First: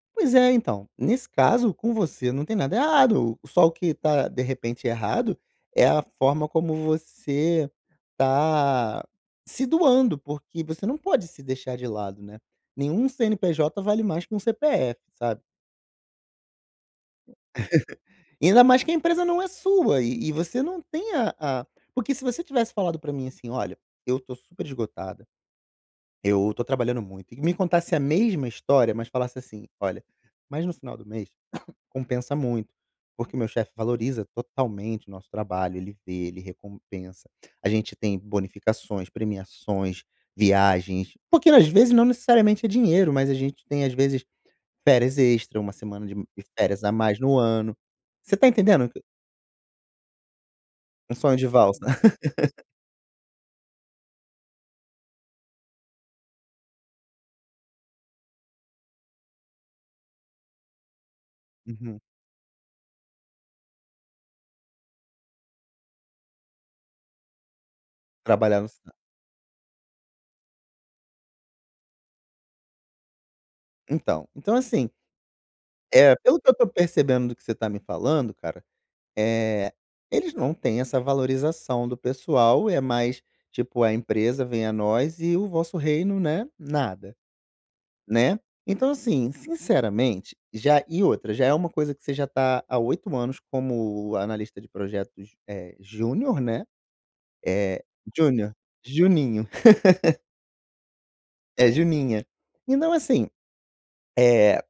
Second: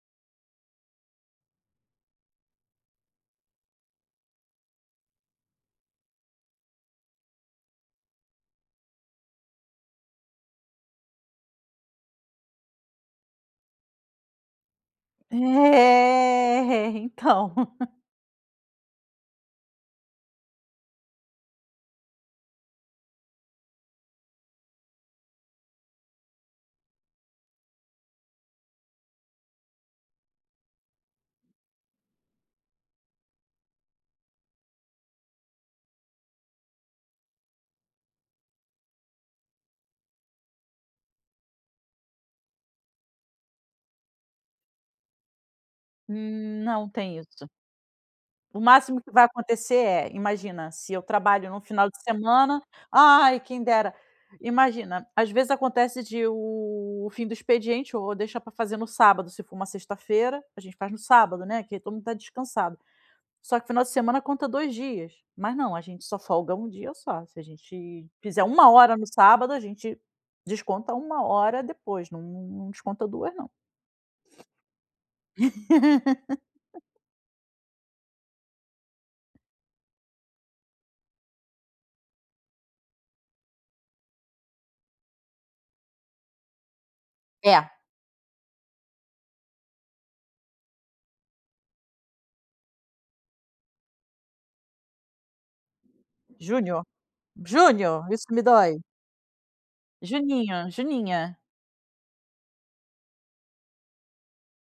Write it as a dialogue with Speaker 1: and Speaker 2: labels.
Speaker 1: Pois é, então, nesse caso, com você, não tem nada errado, só o que tá, de repente errado, é a forma como você tá se doando, porque, você não pode se deixar de lado, né, nenhum CNPJ, vale mais que que CPF, sabe?
Speaker 2: Eh, então.
Speaker 1: Ainda mais que, a empresa não é sua, e e você não tem a a porque se você tivesse falado pra mim, assim, "Olha, eu estou super esgotada, eu estou trabalhando muito," e me contasse a mesma história, mas falasse, assim, "Olha, mas no final do mês compensa muito, porque, o meu chefe valoriza totalmente o nosso trabalho, ele vê, ele recompensa, a gente tem bonificações, premiações, viagens." Porque, às vezes, não necessariamente é dinheiro, mas a gente tem às vezes, férias extra, uma semana de
Speaker 2: Hum,
Speaker 1: férias
Speaker 2: não
Speaker 1: a
Speaker 2: tem
Speaker 1: mais no
Speaker 2: isso.
Speaker 1: ano. Você está
Speaker 2: O
Speaker 1: entendendo o
Speaker 2: máximo
Speaker 1: q
Speaker 2: que vai acontecer é, imagina se eu
Speaker 1: Um sonho de
Speaker 2: trabalho, num
Speaker 1: valsa.
Speaker 2: final de semana ai quem dera, imagina, às vezes acontece, de o fim do expediente, ou deixa para fazer no sábado, se for uma sexta feira, a gente faz no sábado, né, que todo
Speaker 1: Uhum.
Speaker 2: mundo está descansado. Só que final de semana, conta 2 dias, mas não, gente só folga 1 dia só. Se a gente fizer
Speaker 1: Trabalhar no
Speaker 2: 1
Speaker 1: sábado.
Speaker 2: hora no sábado a gente, desconta 1 hora depois, não não desconta 2 não.
Speaker 1: Então, então, assim Eh, pelo que eu estou percebendo, do que você está me falando, cara, eh, eles não têm essa valorização do pessoal, é mais tipo, a empresa vem a nós, e o vosso reino, né, nada,
Speaker 2: É.
Speaker 1: né, então, assim, sinceramente já e outra, já é uma coisa, que você já está há 8 anos como analista de projetos, é júnior, né,
Speaker 2: Júnior,
Speaker 1: é
Speaker 2: Júnior, isso que me
Speaker 1: júnior,
Speaker 2: dói.
Speaker 1: "juninho."
Speaker 2: Juninho, Juninha.
Speaker 1: é Juninha, então, assim, eh